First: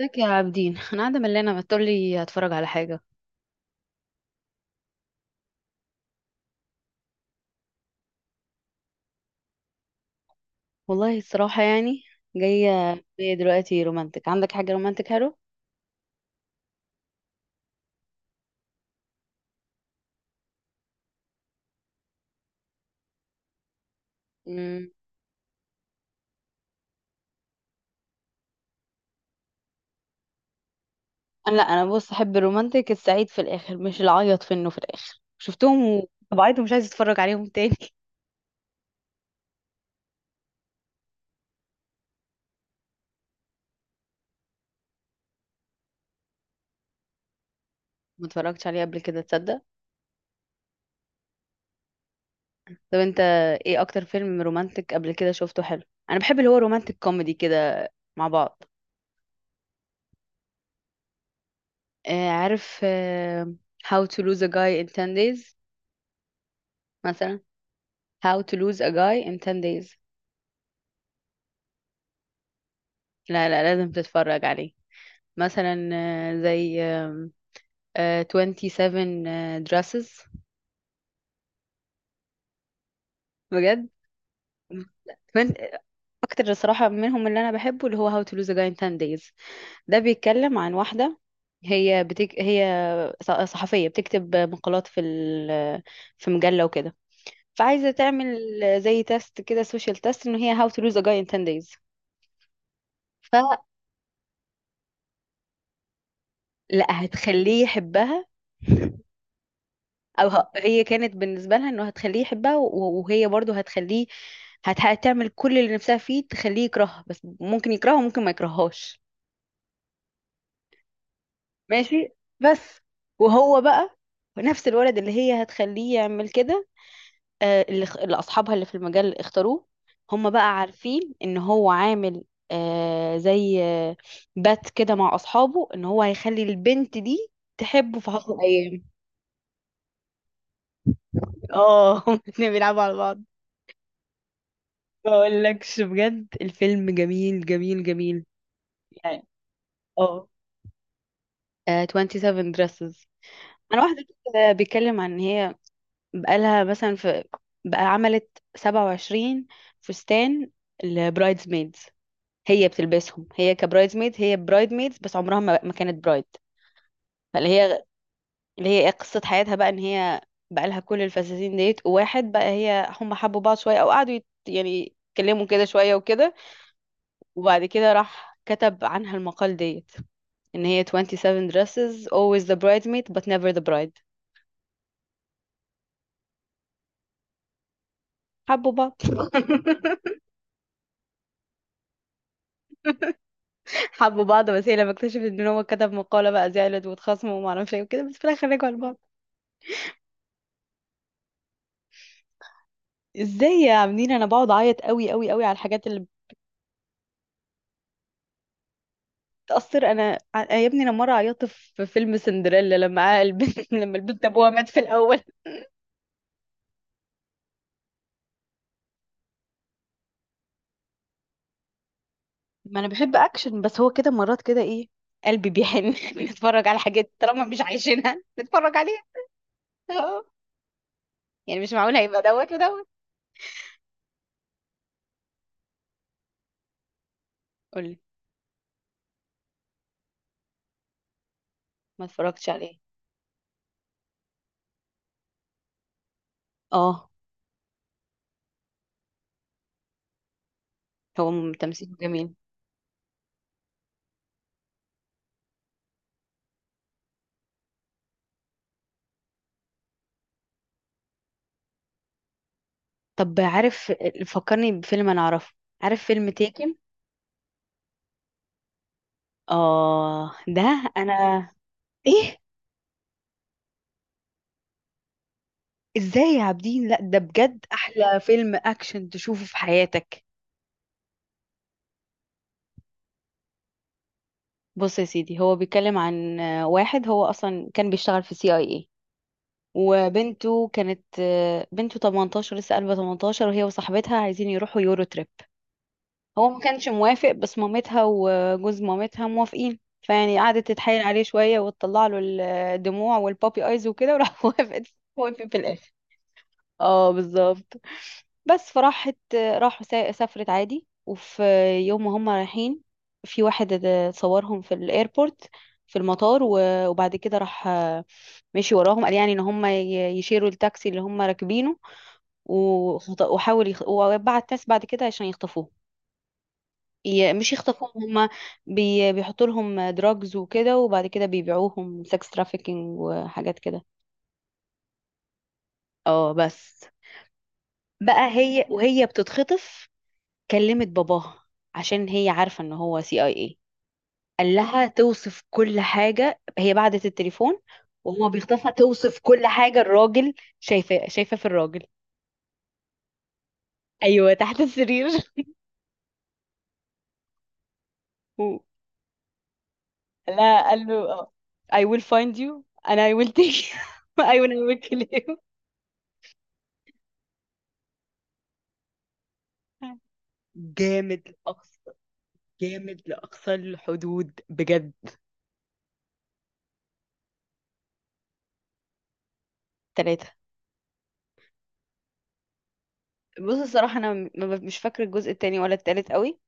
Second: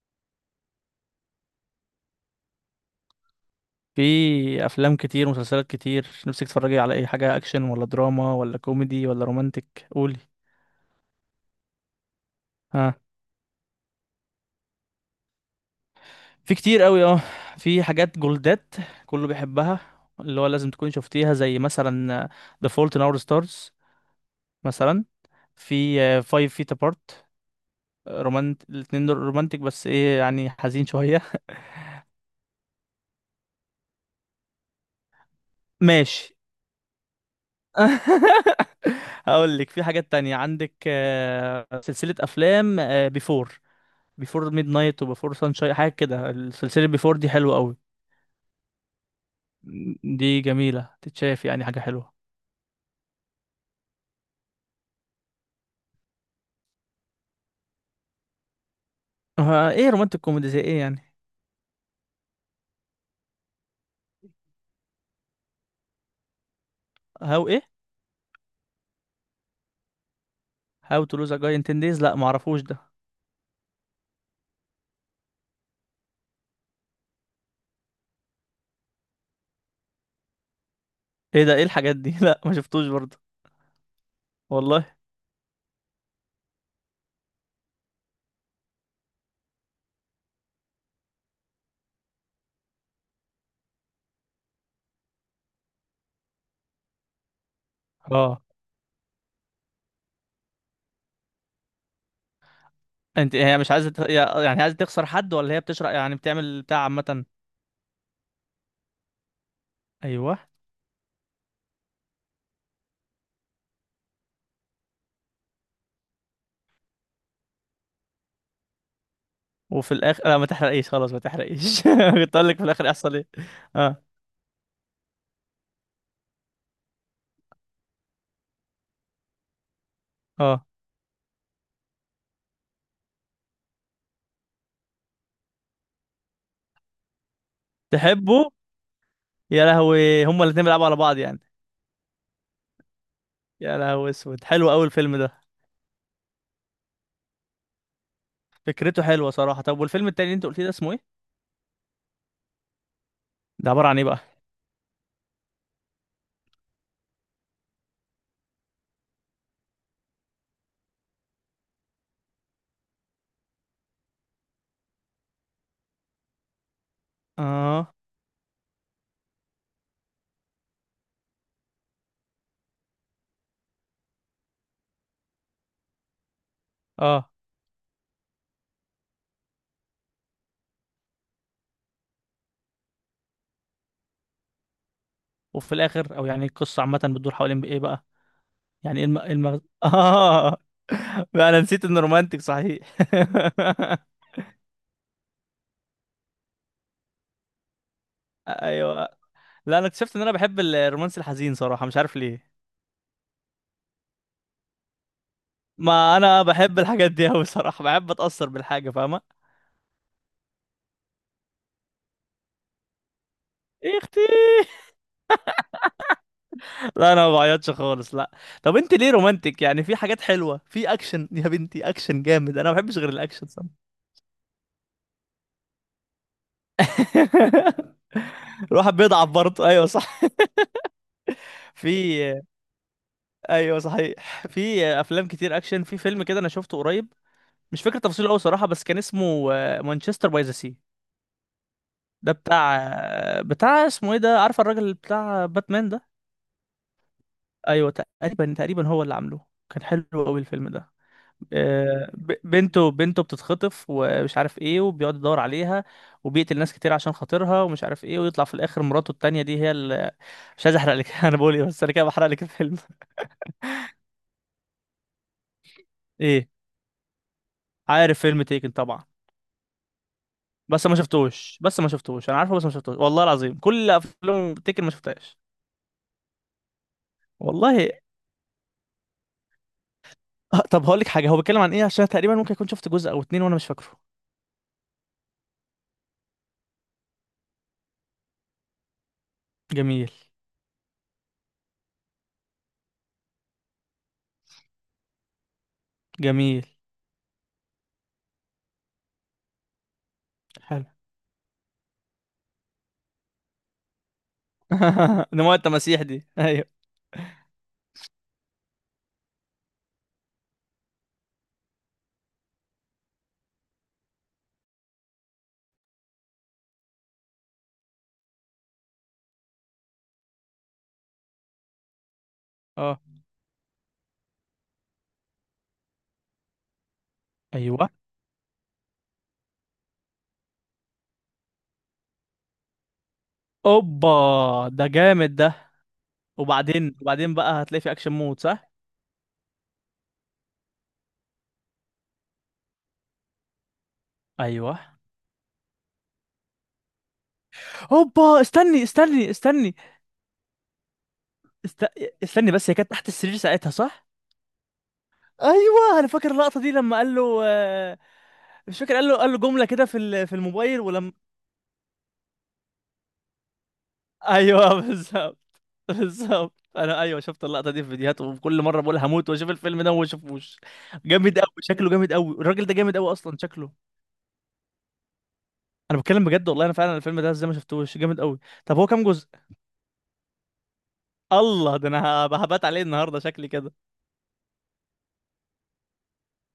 ازيك يا عابدين؟ انا قاعده ملانه، ما تقولي هتفرج على حاجه. في افلام كتير ومسلسلات كتير، نفسك تتفرجي على اي حاجه؟ اكشن ولا دراما ولا كوميدي ولا رومانتك؟ قولي. والله الصراحه يعني جايه ها؟ بيا دلوقتي رومانتك، عندك حاجه رومانتك حلو؟ في كتير قوي، اه. في حاجات جولدات كله بيحبها، اللي هو لازم تكون شفتيها، زي مثلا The Fault in Our Stars، امم مثلا، في Five Feet Apart. الاتنين دول رومانتك، بس ايه يعني، حزين شويه. انا لا انا بص، احب الرومانتك السعيد في الاخر، مش العيط في انه في الاخر شفتهم ماشي. وطبعيت، ومش عايزه اتفرج عليهم تاني. هقول لك في حاجات تانية، عندك سلسله افلام بيفور. بيفور ميد نايت وبيفور سانشاين، حاجه كده. السلسله بيفور دي حلوه قوي، ما اتفرجتش عليه قبل كده، تصدق؟ دي جميله، تتشاف، يعني حاجه حلوه. طب انت، ايه اكتر فيلم رومانتك قبل كده شفته حلو؟ انا بحب اللي هو رومانتك كوميدي كده مع بعض. ايه رومانتك كوميدي زي ايه يعني؟ آه عارف، آه، How to lose a guy in 10 days مثلا. هاو ايه؟ How to lose a guy in 10 days، هاو تو لوز ا جاي ان 10 دايز، لا، معرفوش ده. لا لا لازم تتفرج عليه. مثلا زي آم، آه، 27 dresses. ايه ده؟ ايه الحاجات دي؟ لا، ما شفتوش برضه. بجد، والله. من اكتر الصراحه منهم اللي انا بحبه اللي هو How to Lose a Guy in 10 Days. ده بيتكلم عن واحده، هي صحفيه بتكتب مقالات في مجله وكده. فعايزه تعمل اه. زي تيست كده، سوشيال تيست ان هي How to Lose a Guy in 10 Days. انت، هي فلا، مش عايزه يعني عايزه تخسر حد، ولا هي بتشرح، يعني بتعمل بتاع عامه؟ هتخليه يحبها. او ايوه. هي كانت بالنسبه لها انه هتخليه يحبها و- وهي برضه هتخليه، هتعمل كل اللي نفسها فيه تخليه يكرهها، بس ممكن يكرهها وممكن ما يكرههاش. وفي الاخر، لا ما تحرقيش، خلاص ما تحرقيش، ماشي، كنت اقول لك في بس الاخر يحصل ايه. وهو بقى اه، نفس الولد اللي هي هتخليه يعمل كده. اللي اصحابها اللي في المجال اختاروه، هم بقى اه. عارفين ان هو عامل زي بات كده مع اصحابه ان هو هيخلي البنت دي تحبه في عشر تحبه. ايام يا لهوي، هما الاتنين بيلعبوا على بعض يعني. اه. هم الاتنين بيلعبوا على بعض. يا لهوي، اسود، حلو قوي ما الفيلم ده. اقولكش بجد، الفيلم جميل جميل جميل. فكرته يعني، حلوه صراحه. طب والفيلم التاني اه، اللي انت قلت لي ده اسمه ايه؟ 27 dresses. ده انا عباره عن واحده ايه بقى؟ كده بيتكلم عن ان هي، بقالها مثلا في، بقى عملت 27 فستان. البرايدز ميدز، هي بتلبسهم، هي كبرايدز ميدز، هي برايد ميدز، بس عمرها ما كانت برايد. فاللي هي اه، اللي هي إيه قصه حياتها بقى، ان هي بقى لها كل الفساتين ديت. وواحد بقى، هم حبوا بعض شويه، او قعدوا يعني يتكلموا كده شويه وكده. اه. وبعد كده راح كتب عنها المقال ديت، ان هي 27 dresses, always the bridesmaid but never the bride. وفي الاخر، او يعني القصه عامه بتدور حوالين ايه بقى؟ حبوا بعض. يعني ايه إيه المغز، اه. بقى انا نسيت انه رومانتك صحيح. حبوا بعض، بس هي لما اكتشفت ان هو كتب مقالة بقى زعلت واتخاصموا وما اعرفش ايه وكده، بس في الاخر رجعوا لبعض. ايوه. لا، انا اكتشفت ان انا بحب الرومانس الحزين صراحه، مش عارف ليه. ازاي يا عاملين؟ انا بقعد اعيط قوي قوي قوي على الحاجات اللي ما انا بحب الحاجات دي قوي صراحه، بحب اتاثر بالحاجه، فاهمه. بتأثر. يا ابني، انا مرة عيطت في فيلم سندريلا لما البنت إيه لما يا اختي، البنت ابوها مات في الاول. لا انا ما بعيطش خالص، لا. طب انت ليه رومانتك؟ يعني في حاجات حلوه في اكشن، يا بنتي اكشن جامد، انا ما ما انا بحبش غير بحب الاكشن. اكشن، بس هو كده مرات كده ايه، قلبي بيحن. نتفرج على حاجات طالما مش عايشينها نتفرج الواحد عليها. بيضعف برضه، ايوه صح. اه يعني مش في معقول هيبقى دوت ودوت. ايوه صحيح، في افلام كتير اكشن. في فيلم كده انا شفته قريب، مش قولي. فاكر تفاصيله قوي صراحه، بس كان اسمه مانشستر باي ذا سي. ما ده اتفرجتش بتاع عليه. اسمه ايه ده، عارف الراجل بتاع باتمان ده؟ اه، ايوه. تقريبا، تقريبا هو اللي عامله، كان حلو قوي الفيلم ده. هو تمثيله جميل. بنته بتتخطف، ومش عارف ايه، وبيقعد يدور عليها، وبيقتل ناس كتير عشان خاطرها، ومش عارف ايه، ويطلع في الاخر مراته التانية دي هي اللي. مش عايز احرق لك، انا بقول ايه، بس انا كده بحرق لك الفيلم. طب عارف، فكرني بفيلم انا اعرفه. عارف فيلم ايه؟ تيكن؟ عارف فيلم تيكن طبعا، اه ده. بس ما انا، شفتوش، ايه، انا عارفه، بس ما شفتوش، والله العظيم، كل افلام تيكن ما شفتهاش. ازاي يا عابدين، لا ده بجد والله. احلى فيلم اكشن تشوفه في حياتك. طب هقول لك حاجة، هو بيتكلم عن ايه، عشان تقريبا ممكن اكون شفت جزء او اتنين وانا مش فاكره. بص يا سيدي، هو بيتكلم عن واحد هو اصلا كان بيشتغل في سي اي اي، جميل، وبنته كانت آه، بنته 18 لسه قلبها 18، وهي وصاحبتها عايزين يروحوا يورو تريب. هو ما جميل. كانش موافق، بس مامتها وجوز مامتها موافقين، فيعني قعدت حلو. تتحايل عليه شوية وتطلع له الدموع والبابي ايز وكده، وراح وافقت. وافق في نموت الاخر، التماسيح دي، ايوه. اه بالظبط. بس فراحت راحوا سا- سافرت عادي، وفي يوم ما هم رايحين، في واحد صورهم في الايربورت، في المطار، و- وبعد كده راح مشي وراهم، قال يعني ان هم يشيروا التاكسي اللي هم راكبينه. اه، وخط- وحاول وبعت ناس بعد كده عشان يخطفوه. مش ايوه. يخطفوهم هم، بيحطوا لهم دراجز وكده، وبعد كده بيبيعوهم سكس ترافيكينج وحاجات كده. اوبا، ده جامد ده. اه بس وبعدين بقى هتلاقي في اكشن بقى، مود صح؟ هي وهي بتتخطف، كلمت باباها عشان هي عارفة ان هو سي اي اي. قال ايوه. لها توصف كل حاجة، هي بعدت التليفون وهو اوبا، بيخطفها، استني، توصف استني، كل استني. حاجة، الراجل شايفة، شايفة في است... الراجل. استني بس، هي كانت تحت السرير ساعتها صح؟ ايوه تحت السرير. ايوه، انا فاكر اللقطه دي لما قال له. و- مش فاكر، قال له جمله كده في في لا الموبايل، قال له، ولما. I will find you and I will take you and I ايوه، will بالظبط. kill بالظبط، انا، ايوه، شفت اللقطه دي في فيديوهات، وكل مره بقول هموت واشوف الفيلم ده وما you. اشوفوش. جامد جامد قوي شكله، لأقصى. جامد قوي الراجل ده، جامد جامد قوي اصلا لأقصى شكله. الحدود بجد. انا بتكلم بجد والله، انا فعلا الفيلم ده ازاي ما شفتوش، جامد قوي. طب هو كام جزء؟ ثلاثة. الله، ده انا هبات عليه النهارده شكلي بص كده. الصراحة، أنا مش فاكرة الجزء التاني ولا التالت قوي،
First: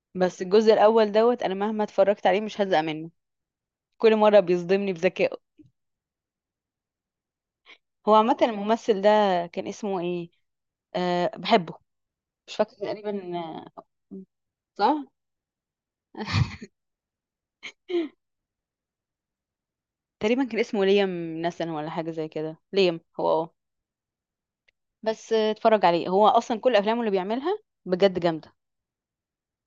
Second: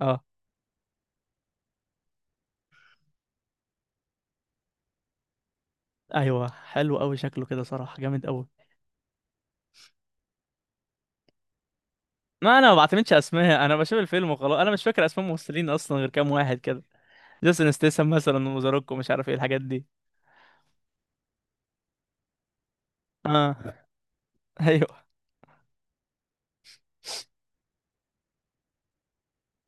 اه، بس الجزء الأول دوت، أنا مهما اتفرجت عليه مش هزهق منه، كل مرة بيصدمني بذكائه. ايوه، حلو قوي شكله كده صراحه، هو جامد عامة قوي. الممثل ده كان اسمه إيه؟ أه بحبه. مش ما انا ما فاكرة بعتمدش تقريبا، اسماء، انا بشوف الفيلم وخلاص، انا مش فاكر صح، اسماء ممثلين اصلا، غير كام واحد كده. جيسون ستاثام مثلا، وزاروكو، مش عارف ايه الحاجات دي. تقريبا كان اسمه ليام نسن ولا حاجة زي كده، ليام، هو اه. اه، ايوه. بس اتفرج عليه، هو أصلا كل أفلامه اللي بيعملها بجد جامدة.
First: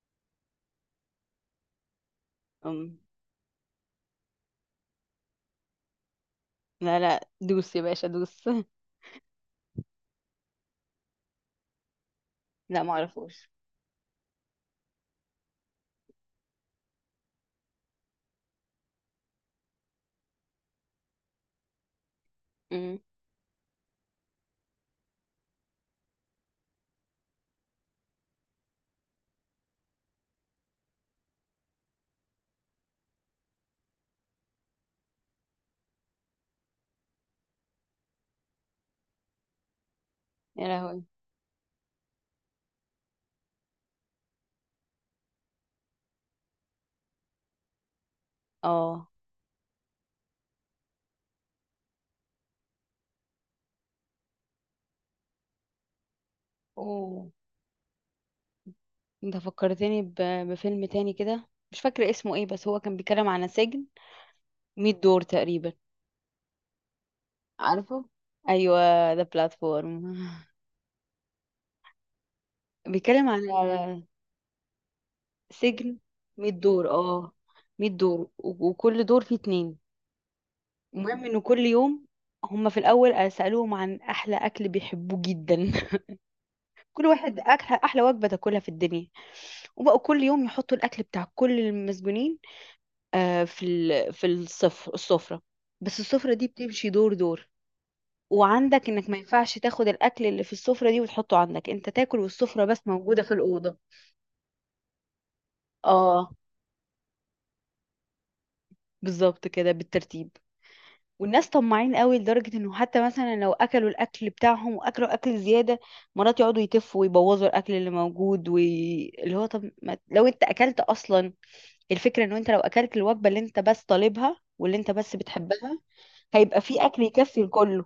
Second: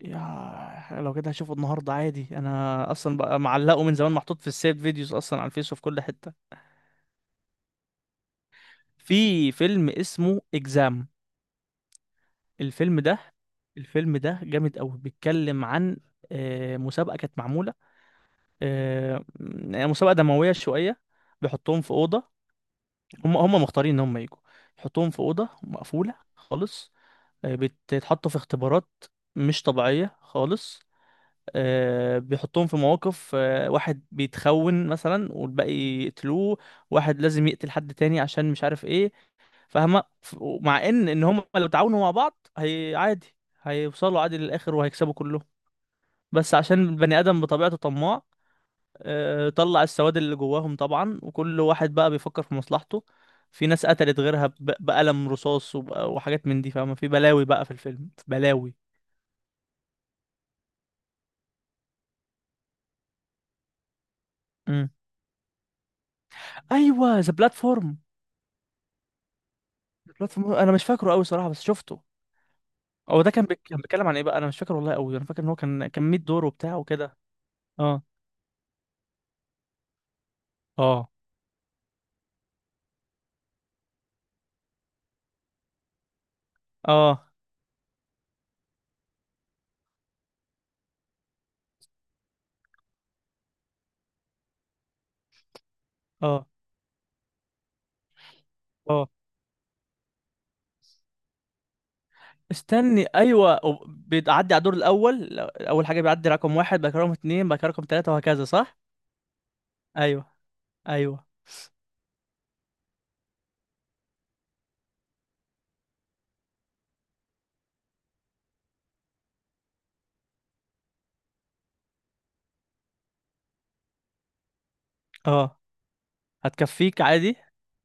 يا لو كده هشوفه النهارده عادي، انا أم، اصلا بقى معلقه من زمان، محطوط في السيف فيديوز اصلا على الفيس وفي كل حته. لا لا دوس يا باشا دوس. في فيلم اسمه اكزام. لا الفيلم ده معرفوش. الفيلم ده جامد قوي، بيتكلم عن مسابقه كانت معموله، آه، يعني مسابقة دموية شوية. بيحطوهم في أوضة، امم. هم مختارين إن هم يجوا، يحطوهم في أوضة مقفولة خالص، بيتحطوا في اختبارات مش طبيعية خالص، بيحطوهم في مواقف، واحد بيتخون مثلا والباقي يقتلوه، واحد لازم يقتل حد تاني عشان مش عارف ايه، فاهمة؟ يا مع لهوي. ان هم لو تعاونوا مع بعض هي عادي، هيوصلوا عادي للآخر وهيكسبوا كلهم، بس عشان البني آدم بطبيعته طماع، اه. طلع السواد اللي جواهم طبعا، وكل واحد بقى بيفكر في مصلحته، في ناس قتلت غيرها بقلم رصاص، وحاجات من دي فاهمة، في اوه. بلاوي بقى في الفيلم، بلاوي. انت فكرتني بفيلم تاني كده، مش فاكرة اسمه ايه، بس هو كان بيتكلم عن سجن مم. 100 دور تقريبا. ايوه، ذا بلاتفورم. عارفه، ايوه، ده بلاتفورم. بلاتفورم، انا مش فاكره قوي صراحة، بس شفته. هو بيتكلم ده كان عن، كان على بيتكلم عن ايه بقى؟ انا مش فاكر والله قوي، انا فاكر ان هو كان سجن كان 100 دور 100 وبتاع دور، اه، وكده. 100 اه، دور، و- وكل دور فيه اتنين. اه، المهم انه كل يوم، هما في الاول سالوهم عن احلى اكل بيحبوه جدا. كل اه، واحد اكل احلى وجبه تاكلها في الدنيا، وبقوا كل يوم يحطوا الاكل بتاع كل المسجونين في السفرة. بس السفرة اه، دي بتمشي دور دور، وعندك اه. انك ما ينفعش تاخد الاكل اللي في السفرة دي وتحطه عندك انت تاكل، والسفرة بس استني، موجودة في ايوه، الأوضة. بيعدي على الدور الاول، اول حاجه بيعدي اه رقم واحد، بعد كده رقم اتنين، بعد كده رقم تلاته، وهكذا صح؟ بالظبط، كده ايوه، بالترتيب. ايوه. والناس طماعين قوي، لدرجة انه حتى مثلا لو اكلوا الاكل بتاعهم واكلوا اكل زيادة، مرات يقعدوا يتفوا ويبوظوا الاكل اللي موجود اللي هو، طب ما... لو انت اكلت اصلا، الفكرة انه انت لو اكلت الوجبة اللي انت بس طالبها واللي انت بس اه. بتحبها هيبقى في هتكفيك اكل عادي، يكفي الكل.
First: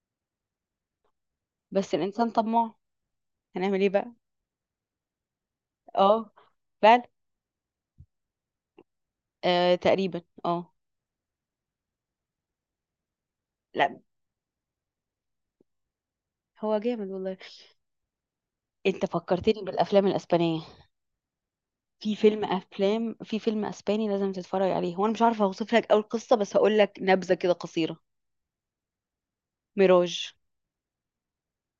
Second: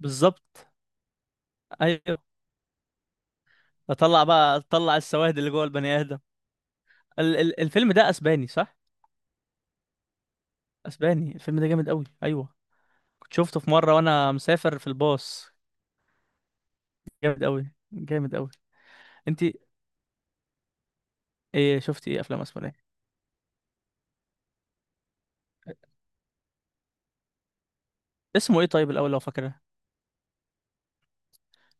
بالظبط. بس ايوه. الانسان طماع، هنعمل ايه بقى. اطلع بقى، اطلع السواد اللي جوه البني ادم. اه فعلا. ال ال الفيلم ده اسباني صح؟ آه تقريبا اه. اسباني، الفيلم ده جامد قوي، ايوه، كنت شفته في مره لا وانا مسافر في الباص، هو جامد والله. جامد قوي، جامد قوي. انت انت. فكرتني بالافلام الاسبانيه. ايه شفتي في ايه افلام فيلم اسبانيه؟ افلام في فيلم اسباني لازم تتفرج عليه، هو انا مش عارفه اوصف لك اول قصه، بس هقول لك نبذه كده قصيره. اسمه ايه طيب الاول لو فاكره؟ ميراج.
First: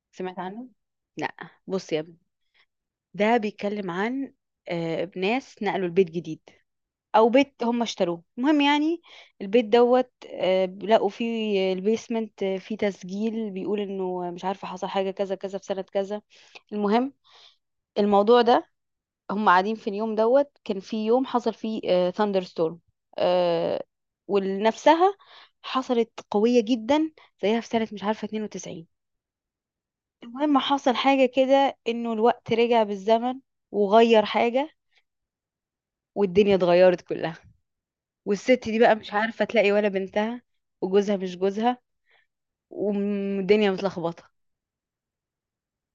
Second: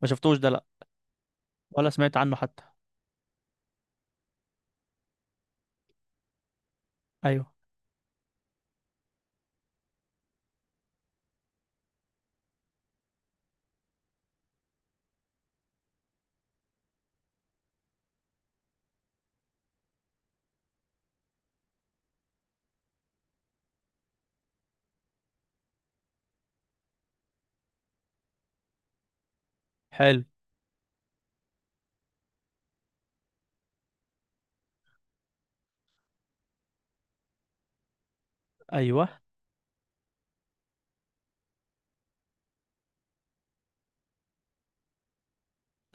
ما شفتوش سمعت ده، لا، عنه، لا. ولا بص يا سمعت ابني، عنه حتى. ده بيتكلم عن، ناس نقلوا البيت جديد، او ايوه، بيت هم اشتروه، المهم يعني البيت دوت، لقوا فيه البيسمنت، فيه تسجيل بيقول انه مش عارفه حصل حاجه كذا كذا في سنه كذا. المهم، الموضوع ده، هم قاعدين في اليوم دوت، كان في يوم حصل فيه ثاندر ستورم ولنفسها، حصلت قويه جدا زيها في سنه مش عارفه 92. حلو، المهم، حصل حاجه كده انه الوقت رجع بالزمن وغير حاجه، والدنيا اتغيرت كلها، والست دي بقى مش ايوه. عارفة تلاقي ولا بنتها، وجوزها مش جوزها، والدنيا متلخبطة.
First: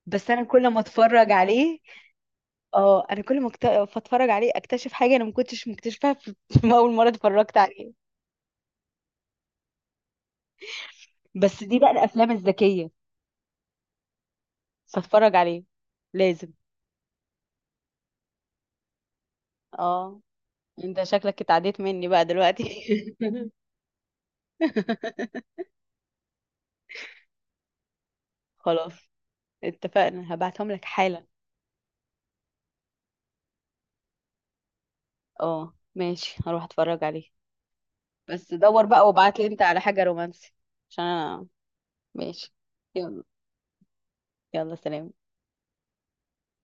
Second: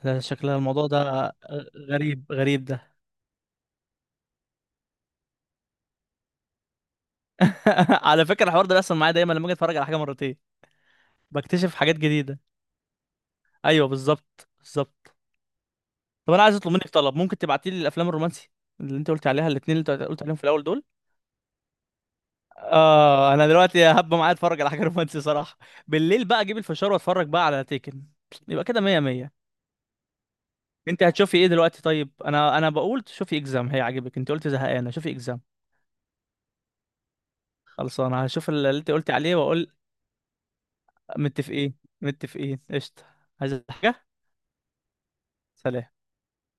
ده بس انا شكل كل ما الموضوع اتفرج ده، عليه، غريب، غريب ده. اه، انا كل ما اتفرج عليه اكتشف حاجة انا ما كنتش مكتشفها في في اول مرة اتفرجت عليه. على فكره الحوار ده بيحصل معايا دايما، لما اجي اتفرج على حاجه مرتين بس بكتشف دي بقى حاجات الافلام جديده. الذكية، ايوه، بالظبط، بالظبط. فاتفرج عليه طب انا لازم، عايز اطلب منك طلب، ممكن تبعتي لي الافلام الرومانسي اللي انت قلت عليها، الاثنين اللي انت اه. قلت عليهم في الاول دول. انت شكلك اتعديت مني بقى دلوقتي. اه، انا دلوقتي هبقى معايا اتفرج على حاجه رومانسي صراحه، بالليل بقى اجيب الفشار واتفرج بقى على تيكن، يبقى كده خلاص، مية مية. اتفقنا، هبعتهم لك انت حالا. هتشوفي ايه دلوقتي؟ طيب انا بقول شوفي اكزام هيعجبك، انت قلت زهقانه، شوفي اكزام. اه ماشي، هروح اتفرج عليه. خلاص، انا هشوف بس اللي دور انت بقى قلت عليه وابعت لي انت واقول. على حاجة رومانسي، عشان انا. متفقين، ماشي. متفقين، قشطه. يلا. عايز حاجه؟ يلا سلام. سلام.